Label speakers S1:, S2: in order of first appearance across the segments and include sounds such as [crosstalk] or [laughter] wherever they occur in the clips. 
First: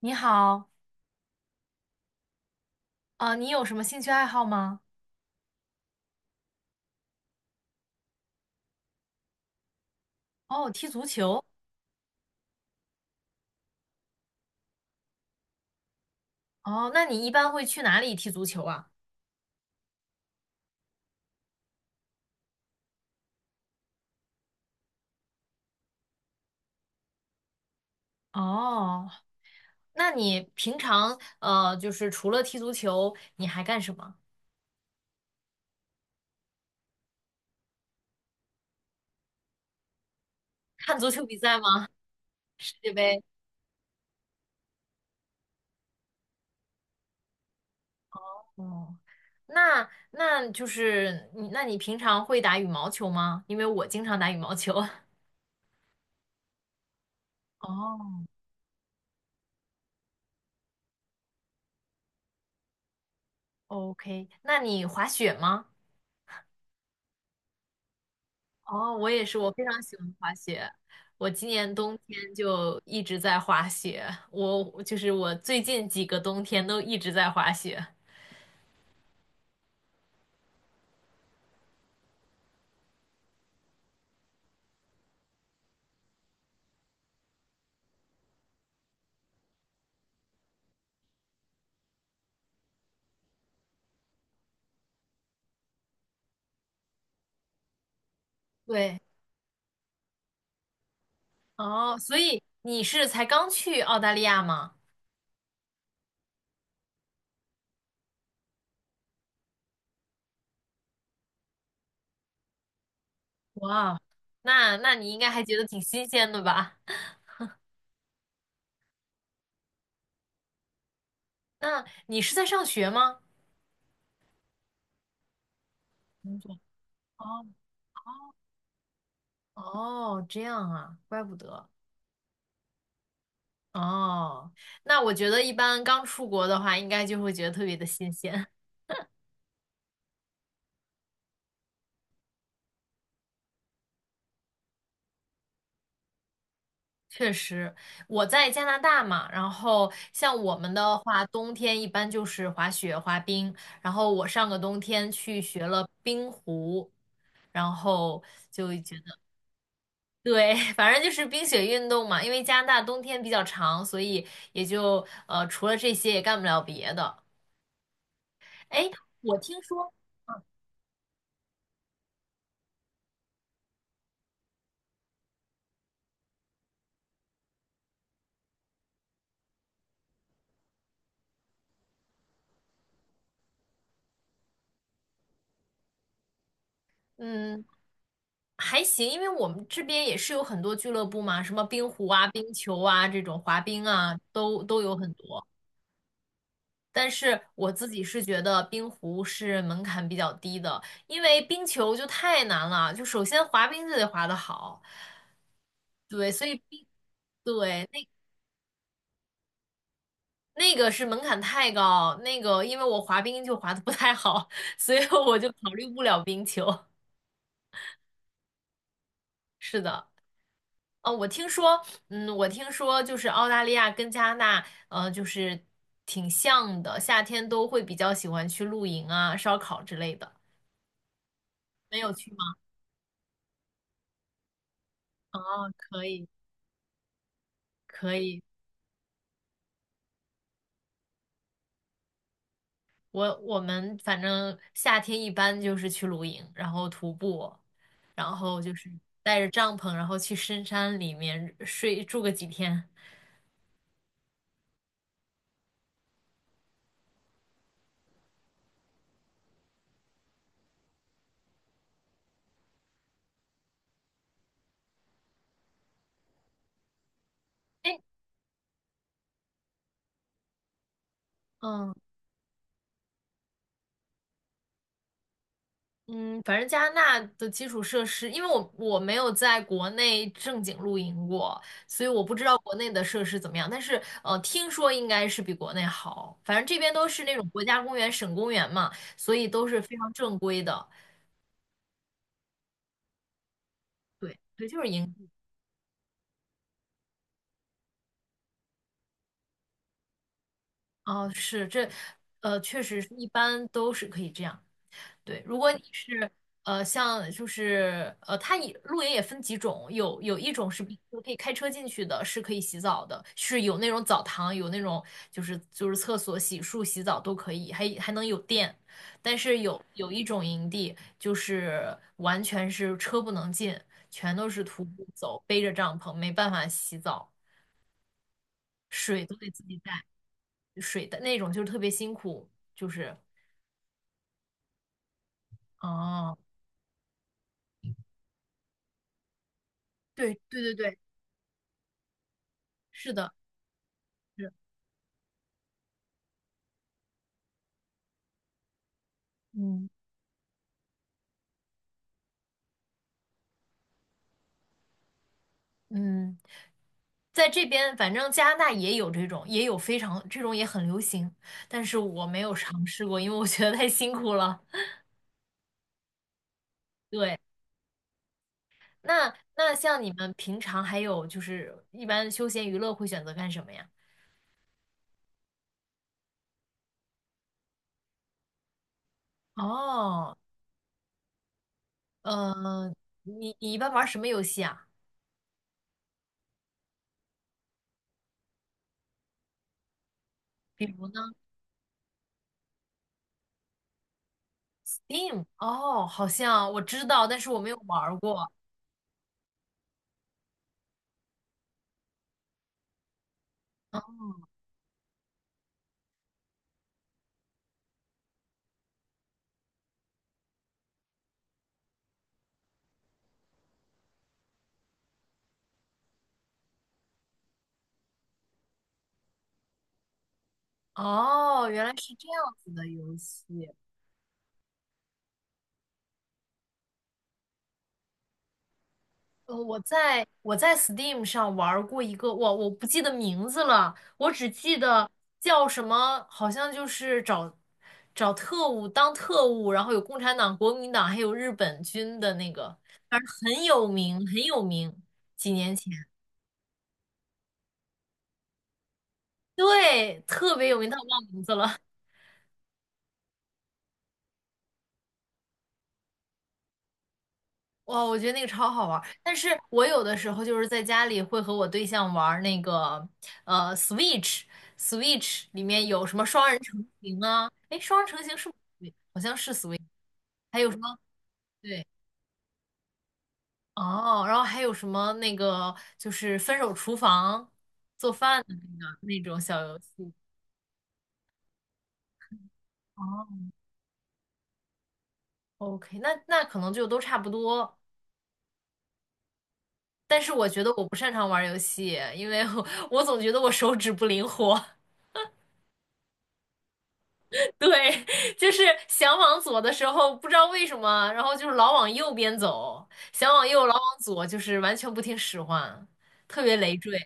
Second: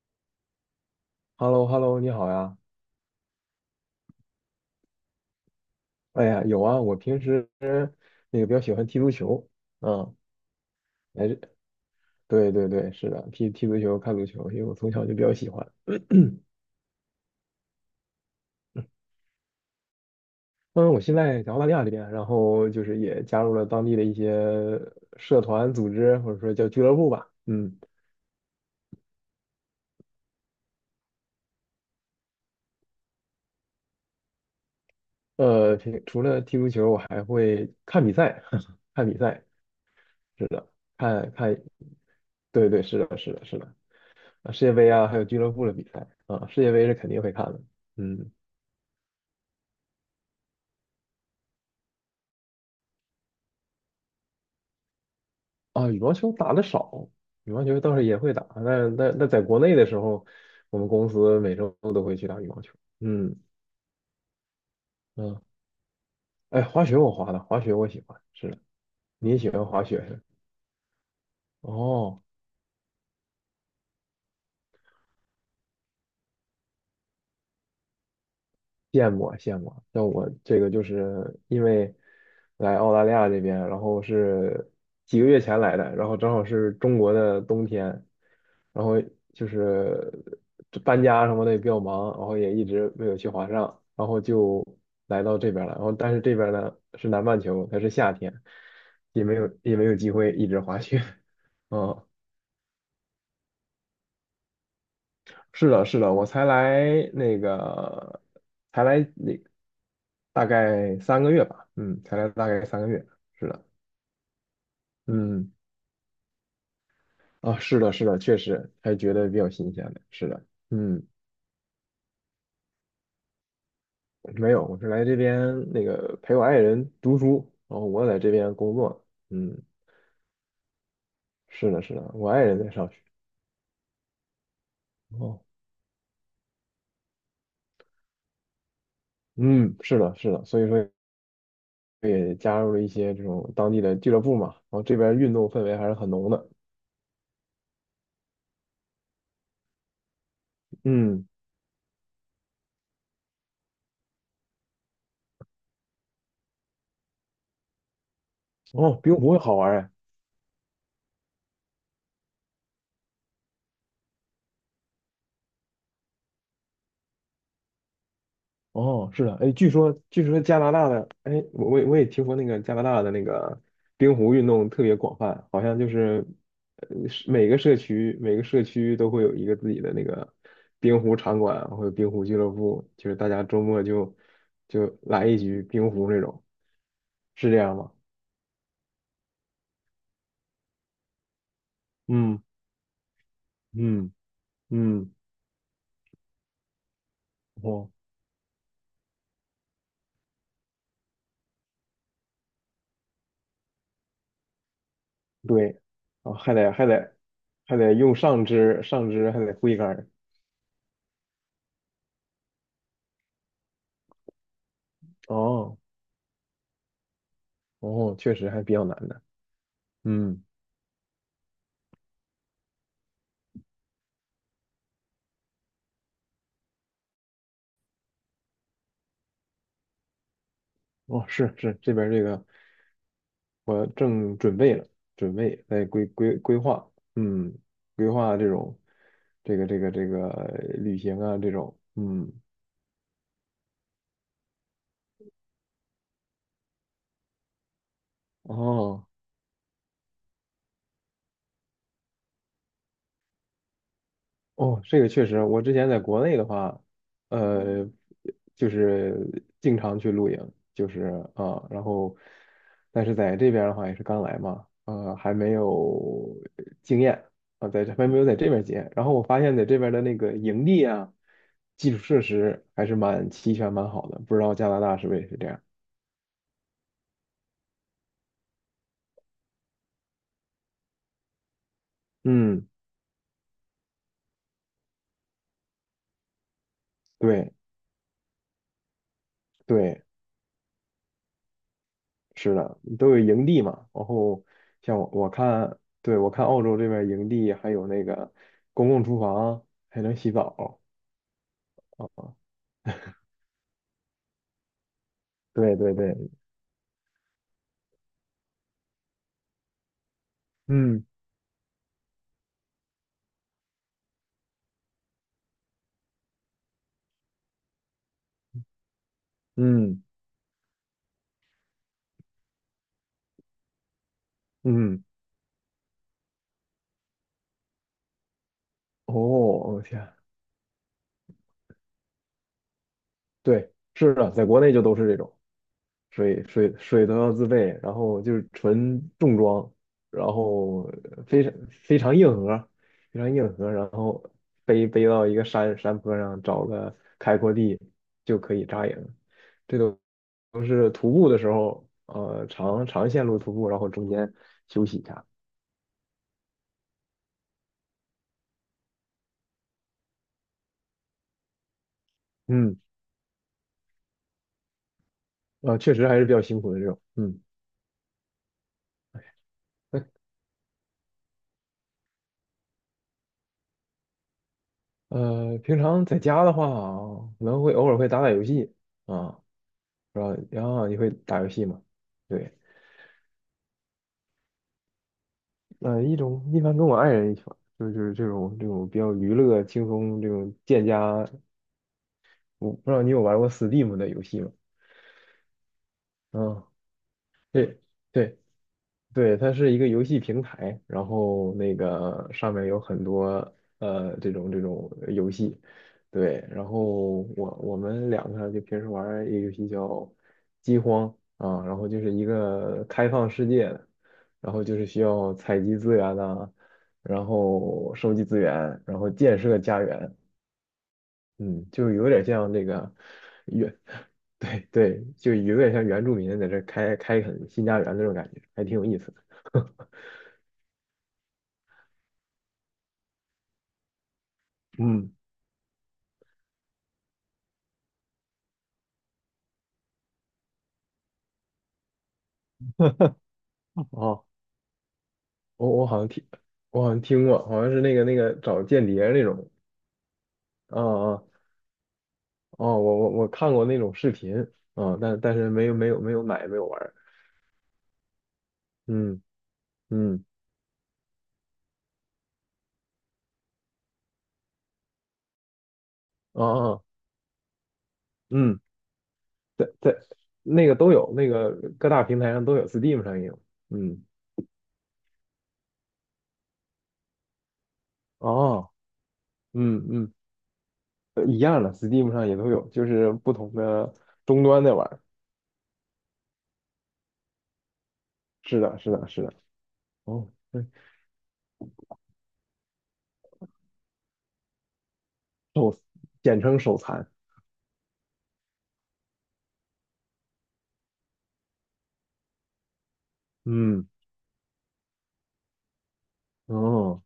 S1: 你好，
S2: h e l l o h e l l o 你好呀。
S1: 你有什么兴趣爱好吗？
S2: 哎呀，有啊，我平时那个比较喜欢踢足球。嗯，
S1: 哦，踢足
S2: 还是
S1: 球。
S2: 对对对，是的，踢踢足球、看足球，因为我从小就比较喜欢。
S1: 哦，那你一般会去哪里踢足球啊？
S2: 嗯，我现在在澳大利亚这边，然后就是也加入了当地的一些社团组织，或者说叫俱乐部吧。
S1: 哦，那你平常就是除了踢足球，你还干什么？
S2: 平除了踢足球，我还会看比赛，[laughs] 看比赛，是的，
S1: 看足球
S2: 看
S1: 比赛
S2: 看，
S1: 吗？
S2: 对
S1: 世
S2: 对，
S1: 界
S2: 是的，
S1: 杯？
S2: 是的，是的，啊世界杯啊，还有俱乐部的比赛啊，世界杯是肯定会看的。嗯。
S1: 哦，那就是你，那你平常会打羽毛球吗？因为我经常打羽毛球。[laughs]
S2: 啊，羽毛球打的少，羽毛球倒是也
S1: 哦
S2: 会打，但在国内的时候，我们公司每周都会去打羽毛球。嗯
S1: ，OK，那你滑雪
S2: 嗯，
S1: 吗？
S2: 哎，滑雪我滑的，滑雪我喜欢，是的，
S1: 哦，我也
S2: 你也
S1: 是，
S2: 喜
S1: 我非
S2: 欢
S1: 常
S2: 滑
S1: 喜
S2: 雪是
S1: 欢
S2: 吧？
S1: 滑雪。我今年冬
S2: 哦。
S1: 天就一直在滑雪，我就是我最近几个冬天都一直在滑雪。
S2: 羡慕啊羡慕啊！像我这个就是因为来澳大利亚这边，然后是几个月前来的，然后正好是中国的冬天，然后就是这搬家什么的也比较忙，然后也一直没有去华上，然后就来到这边了。然后但是这边呢是南半球，它是夏天，
S1: 对，
S2: 也没有也没有机会一直滑雪。[laughs]
S1: 哦，
S2: 嗯，
S1: 所以你是才刚去澳大利亚吗？
S2: 是的，是的，我才来那个，才来那大概三个月吧，嗯，才来大概三个月，是的，
S1: 哇，那你应该还
S2: 嗯，
S1: 觉得挺新鲜的吧？[laughs]
S2: 啊，是的，是的，确实还觉得比较新鲜的，是的，嗯，
S1: 那你是在上学吗？
S2: 没有，我是来这边那个陪
S1: 工
S2: 我爱
S1: 作。
S2: 人读
S1: 哦
S2: 书，然后我在这边工作，嗯，
S1: 哦，这样啊，怪不得。
S2: 是的，是的，我爱人在上学。
S1: 哦，那我觉得
S2: 哦，
S1: 一般刚出国的话，应该就会觉得特别的新鲜。
S2: 嗯，是的，是的，所以说也加入了一些这种当地的俱乐部嘛，然后这边运动氛围还是很浓的。
S1: 确实，我在加拿大嘛，然后像我们的话，
S2: 嗯，
S1: 冬天一般就是滑雪、滑冰，然后我上个冬天去学了冰壶，然后就觉
S2: 哦，
S1: 得，
S2: 冰壶好玩儿哎。
S1: 对，[laughs] 反正就是冰雪运动嘛，因为加拿大冬天比较长，所以也就除了这些也干不了别的。哎，
S2: 哦，是的，
S1: 我
S2: 哎，
S1: 听
S2: 据
S1: 说，
S2: 说据说加拿大的，哎，我也听说那个加拿大的那个冰壶运动特别广泛，好像就是，呃，是每个社区都会有一个自己的那个冰壶场馆啊或者冰壶俱乐部，就是大家周末就来一局冰壶那种，是这
S1: 嗯。
S2: 样吗？
S1: 还行，因为我们这边也是有很多俱乐部嘛，什么冰壶啊、
S2: 嗯
S1: 冰球啊这种滑冰
S2: 嗯
S1: 啊，都有
S2: 嗯，
S1: 很多。但是我自
S2: 哦，
S1: 己是觉得冰壶是门槛比较低的，因为冰球就太难了，就首先滑冰就得滑得好，
S2: 对，
S1: 对，
S2: 哦，
S1: 所
S2: 还
S1: 以
S2: 得
S1: 冰，
S2: 还得还
S1: 对，
S2: 得
S1: 那
S2: 用上肢还得挥杆儿。
S1: 那个是门槛太高，那个因为我滑冰就滑得不太好，所以我就考
S2: 哦
S1: 虑不了冰球。
S2: 哦，确实还比较难的，
S1: 是的，
S2: 嗯。
S1: 我听说，嗯，我听说就是澳大利亚跟加拿大，就是挺像的，夏天都会比较喜欢去露营啊、烧烤之类的。
S2: 哦，是是，这
S1: 没
S2: 边儿
S1: 有
S2: 这
S1: 去
S2: 个
S1: 吗？
S2: 我正准备了，准备
S1: 哦，
S2: 在
S1: 可
S2: 规
S1: 以。
S2: 规规划，嗯，规
S1: 可
S2: 划
S1: 以，
S2: 这种这个旅行啊这种，嗯，
S1: 我们反正夏天一般就是去露营，然后徒步，然后就是
S2: 哦，
S1: 带着帐篷，然后去深山里面睡住个几天。
S2: 哦，这个确实，我之前在国内的话，呃，就是经常去露营，就是啊，然后，但是在这边的话也是刚来嘛，呃，还没有经验啊，在这
S1: 哎，
S2: 还没有在这边经验。然后我发现在这边的那个营地啊，
S1: 嗯
S2: 基础设施还是蛮齐全、蛮好的，不知道加拿大是不是也是这样？
S1: 嗯，反正加拿大的基础设施，因为我没有在国内正经露营过，所以我不知道
S2: 嗯，
S1: 国内的设施怎么样。但是听说应该是比国内好，反正这边都是那种
S2: 对
S1: 国家公园、省公园嘛，所以都是非
S2: 对。
S1: 常正规的。
S2: 是的，都有营地嘛。然
S1: 对
S2: 后
S1: 对，就是
S2: 像我
S1: 营。
S2: 我看，对，我看澳洲这边营地还有那个公共厨房，还能洗澡
S1: 哦，是这，
S2: 啊。
S1: 确实是一般都是可以这样。对，如果
S2: 对
S1: 你
S2: 对对，
S1: 是像就是它也露营也分几种，有一种是比
S2: 嗯
S1: 如可以开车进去的，是可以洗澡的，是有那种澡堂，有那种就是厕所、洗漱、洗澡都可以，还能有电。但是有
S2: 嗯
S1: 有一种营地，就是完全是车不能进，全都是徒
S2: 嗯，
S1: 步走，背着帐篷，没办法洗澡，
S2: 哦，
S1: 水都得自己
S2: 我天，
S1: 带。水的那种，就是特别辛苦，就是
S2: 对，是的，在国内就都是这种。
S1: 哦，
S2: 水都要自备，然后就是纯重装，然
S1: 对对对
S2: 后
S1: 对，
S2: 非常非常硬核，
S1: 是
S2: 非
S1: 的，
S2: 常硬核，然后
S1: 是，
S2: 背背到一个山坡上找个开阔地就可以扎营，这
S1: 嗯
S2: 都都是徒步的时候，呃，长长线路徒步，然后中间休息一下，
S1: 嗯，在这边反正加拿大也有这种，也有非常这种也很流行，但是我没有
S2: 嗯，
S1: 尝试过，因为我觉得太辛苦了。
S2: 呃，确实还是比较辛苦的这种，
S1: 对，
S2: 嗯，
S1: 那像你们平常还有就是一般休闲娱乐会选择干什么呀？
S2: 呃，平常在家的话，可能会偶尔会打打游戏啊，然
S1: 哦，
S2: 后然后你会打游戏吗？对。
S1: 呃，你一般玩什么游戏啊？
S2: 呃，一般跟我爱人一起玩，就是这种比较娱乐、轻松这种建
S1: 比如呢
S2: 家。我不知道你有玩过 Steam 的游戏吗？
S1: ？Steam？哦，好
S2: 啊、
S1: 像我知道，但是我没有
S2: 对
S1: 玩儿
S2: 对，
S1: 过。
S2: 对，它是一个游戏平台，然后那个上面有很多呃这种游戏，对，然后我们两个就平时玩儿一个游戏叫《饥荒》啊，然后就是一个开放世界的，然后就是需要采集资源呐、然后收集资源，然后建设家园，
S1: 哦，
S2: 嗯，
S1: 原
S2: 就
S1: 来
S2: 有
S1: 是
S2: 点
S1: 这
S2: 像
S1: 样
S2: 这
S1: 子的
S2: 个
S1: 游戏。
S2: 原，[laughs] 对对，就有点像原住民在这开开垦新家园那种感觉，还挺有意思的。
S1: 我在 Steam 上玩儿过一个，我不记得名字了，我只记得
S2: 嗯。
S1: 叫什么，好像就是找特务当特务，然后有共产党、国民党，还有日本军的那个，反正很有名，
S2: 哦，
S1: 很有名。几
S2: 我
S1: 年
S2: 我
S1: 前，
S2: 好像听，我好像听过，好像是那个找间谍那种，
S1: 对，特别有
S2: 啊
S1: 名，但我忘
S2: 啊
S1: 名字了。
S2: 哦，我看过那种视频，啊，但但是没有买没有玩儿，
S1: 哇，我觉得那个超好玩儿，
S2: 嗯
S1: 但是我有的
S2: 嗯
S1: 时候就是在家里会和我对象玩儿那个Switch，Switch 里面有什么
S2: 啊
S1: 双人
S2: 啊
S1: 成行啊？哎，双人成行是不
S2: 嗯，
S1: 是好像是
S2: 在
S1: Switch，
S2: 在
S1: 还
S2: 那
S1: 有
S2: 个
S1: 什
S2: 都
S1: 么？
S2: 有，那个
S1: 对，
S2: 各大平台上都有，Steam 上也有，嗯
S1: 哦，然后还有什么那个就是分手厨房做饭的
S2: 哦
S1: 那个那种小游
S2: 嗯
S1: 戏。
S2: 嗯呃一样的，Steam 上也都有，就是不
S1: 哦
S2: 同的终端在玩儿，
S1: ，OK，那那可能就都差不多，
S2: 是的是的是的，
S1: 但
S2: 哦，
S1: 是我觉
S2: 对。
S1: 得我不擅长玩儿游戏，因为我 [laughs] 我总觉得我手指不灵活。
S2: 手简称手残，
S1: [laughs] 对，就是想往左的时候，不知道为什么，然后就是老往右边走，想往右，老
S2: 嗯
S1: 往左，就是完全不听使唤，特别累赘。
S2: 哦。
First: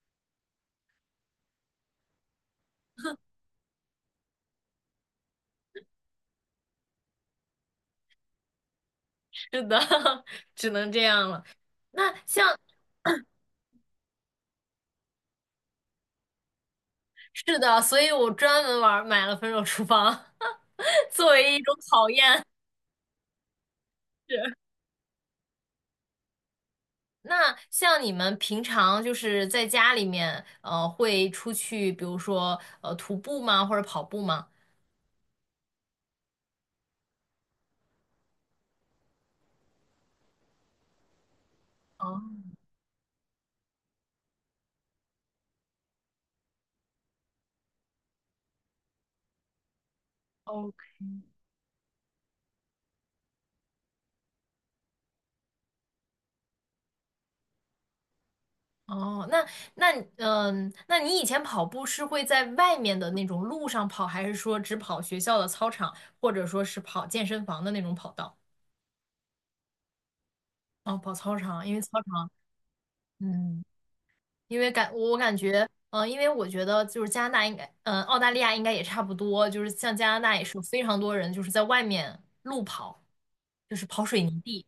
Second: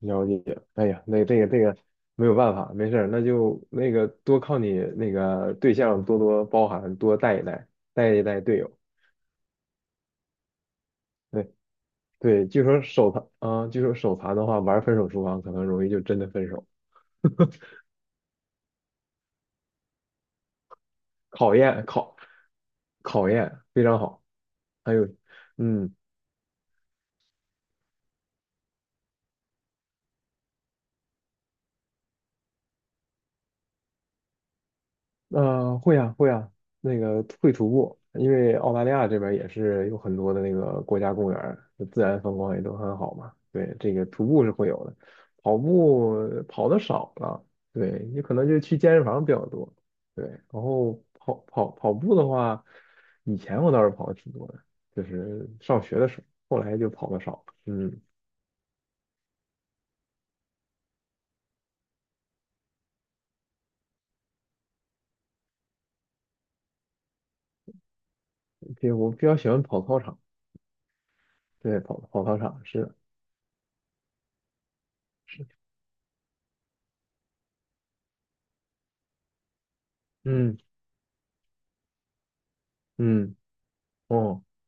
S2: 了解，哎呀，那这个这个没有办法，没事儿，那就那个多靠你那个对象多多包涵，多带一带，带一带队友。
S1: 是的，[laughs] 只能这样了。
S2: 对
S1: 那
S2: 对，
S1: 像
S2: 据说手残啊、据说手残的话，玩分手厨房可能容易就真的分手，
S1: 是的，所以我专门玩买了《分手厨房》[laughs] 作为
S2: 考
S1: 一种
S2: 验
S1: 考
S2: 考
S1: 验。
S2: 考验非常好。
S1: 是。
S2: 还有，嗯，
S1: 那像你们平常就是在家里面，会出去，比如说徒步吗，或者跑步吗？
S2: 呃，会啊，会啊，那个会徒步，因为澳大利亚这边也是有很多的那个国家公园儿自然风
S1: 啊
S2: 光也都很好嘛。对，这个徒步是会有的，跑步跑的少了，对，你可能就去健身房比较多。对，然
S1: 哦
S2: 后跑步的话，以前我倒是跑的挺多的，就是上学的时候，后来就跑的少了。嗯，
S1: 哦，那那嗯，那你以前跑步是会在外面的那种路上跑，还是说只跑学校的操场，或者说是跑健身房的那种跑道？
S2: 比我比较喜欢跑操场，
S1: 哦，跑操场，因为
S2: 对，
S1: 操
S2: 跑跑
S1: 场，
S2: 操场是的
S1: 嗯，因为我感觉，嗯、因为我觉得就是加拿大应该，嗯、澳大利亚应该也差不多，就是像加拿大也是
S2: 嗯
S1: 有非常多人就是在外面路跑，
S2: 嗯。
S1: 就是跑水泥
S2: 哦。
S1: 地，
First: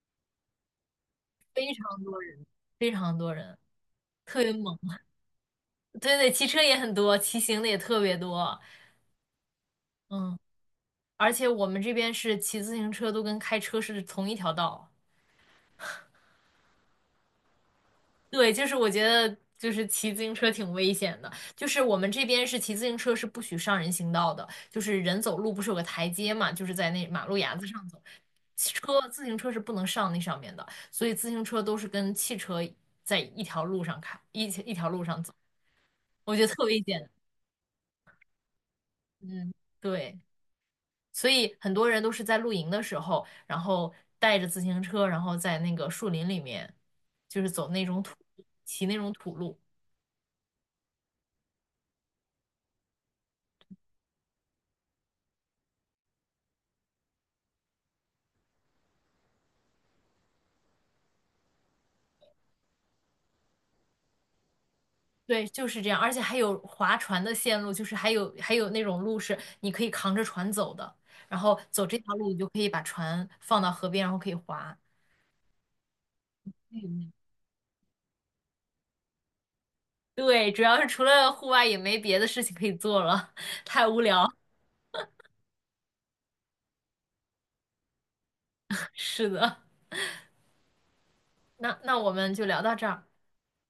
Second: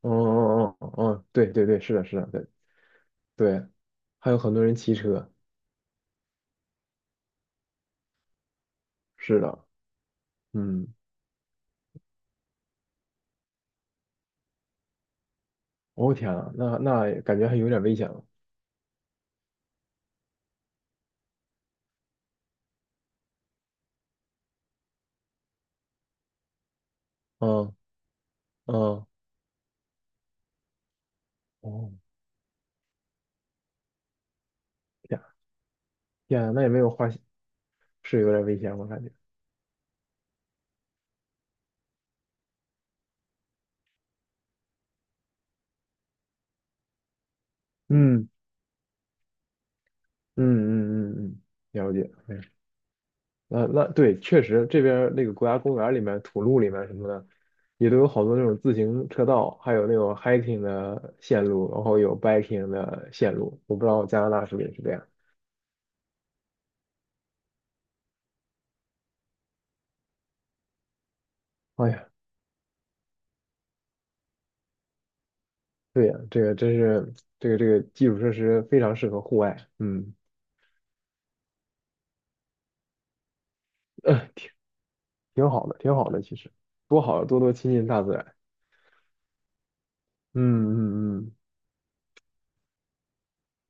S2: 哦哦哦哦，哦，对对
S1: 非
S2: 对，是
S1: 常
S2: 的，是
S1: 多
S2: 的，
S1: 人，
S2: 对
S1: 非常多人，
S2: 对，还有
S1: 特别
S2: 很多人
S1: 猛。
S2: 骑
S1: [laughs]
S2: 车，
S1: 对对，骑车也很多，骑行的也特别多，
S2: 是的，
S1: 嗯。
S2: 嗯，
S1: 而且我们这边是骑自行车都跟开车是同一条道。
S2: 哦天啊，那那感觉还有点危险了，
S1: 对，就是我觉得就是骑自行车挺危险的，就是我们这边是骑自行车是不许上人行道的，就是人走路不是有个台阶嘛，就是在那马路牙子
S2: 嗯
S1: 上走，车
S2: 嗯，
S1: 自行车是不能上那上面的，所以自行车都是
S2: 哦
S1: 跟汽车在一条路上开，一条路
S2: 天
S1: 上走，
S2: 啊
S1: 我
S2: 天
S1: 觉
S2: 啊
S1: 得
S2: 那
S1: 特
S2: 也没
S1: 危
S2: 有花，
S1: 险。
S2: 是有点危险，我感觉，
S1: 嗯，对。所以很多人都是在露营的时候，然后带着自行车，然后在那个树林里面，就是走那种土，
S2: 嗯
S1: 骑那种土路。
S2: 嗯嗯嗯嗯，了解，哎，那那对，确实这边儿那个国家公园里面、土路里面什么的，也都有好多那种自行车道，还有那种 hiking 的线路，然后有 biking 的线路，我不知道加拿大是不是也是这样。
S1: 对，就是这样，而且还有划船的线路，就是还有那种路是你可以扛着船走的，然后走
S2: 哎
S1: 这
S2: 呀。
S1: 条路，你就可以把船放到河边，然后可以划。
S2: 对呀，这个真
S1: 嗯，
S2: 是这个基础设施非常适合户外，嗯，
S1: 对，主要是除了户外也没别的事情可以做了，[laughs] 太无
S2: 呃
S1: 聊。
S2: 挺挺好的，挺好的，其实多好，多多亲近大自然。
S1: [laughs] 是的，
S2: 嗯嗯嗯，
S1: 那那我们就聊到这儿。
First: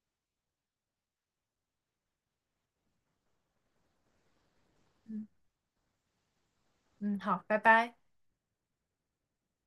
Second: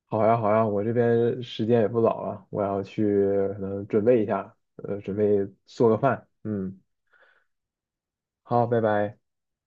S2: 好呀好呀，我这边时间也不早了，我要去可能准备一下，呃，准备做个饭。嗯，
S1: 嗯，好，拜拜。
S2: 好，拜拜。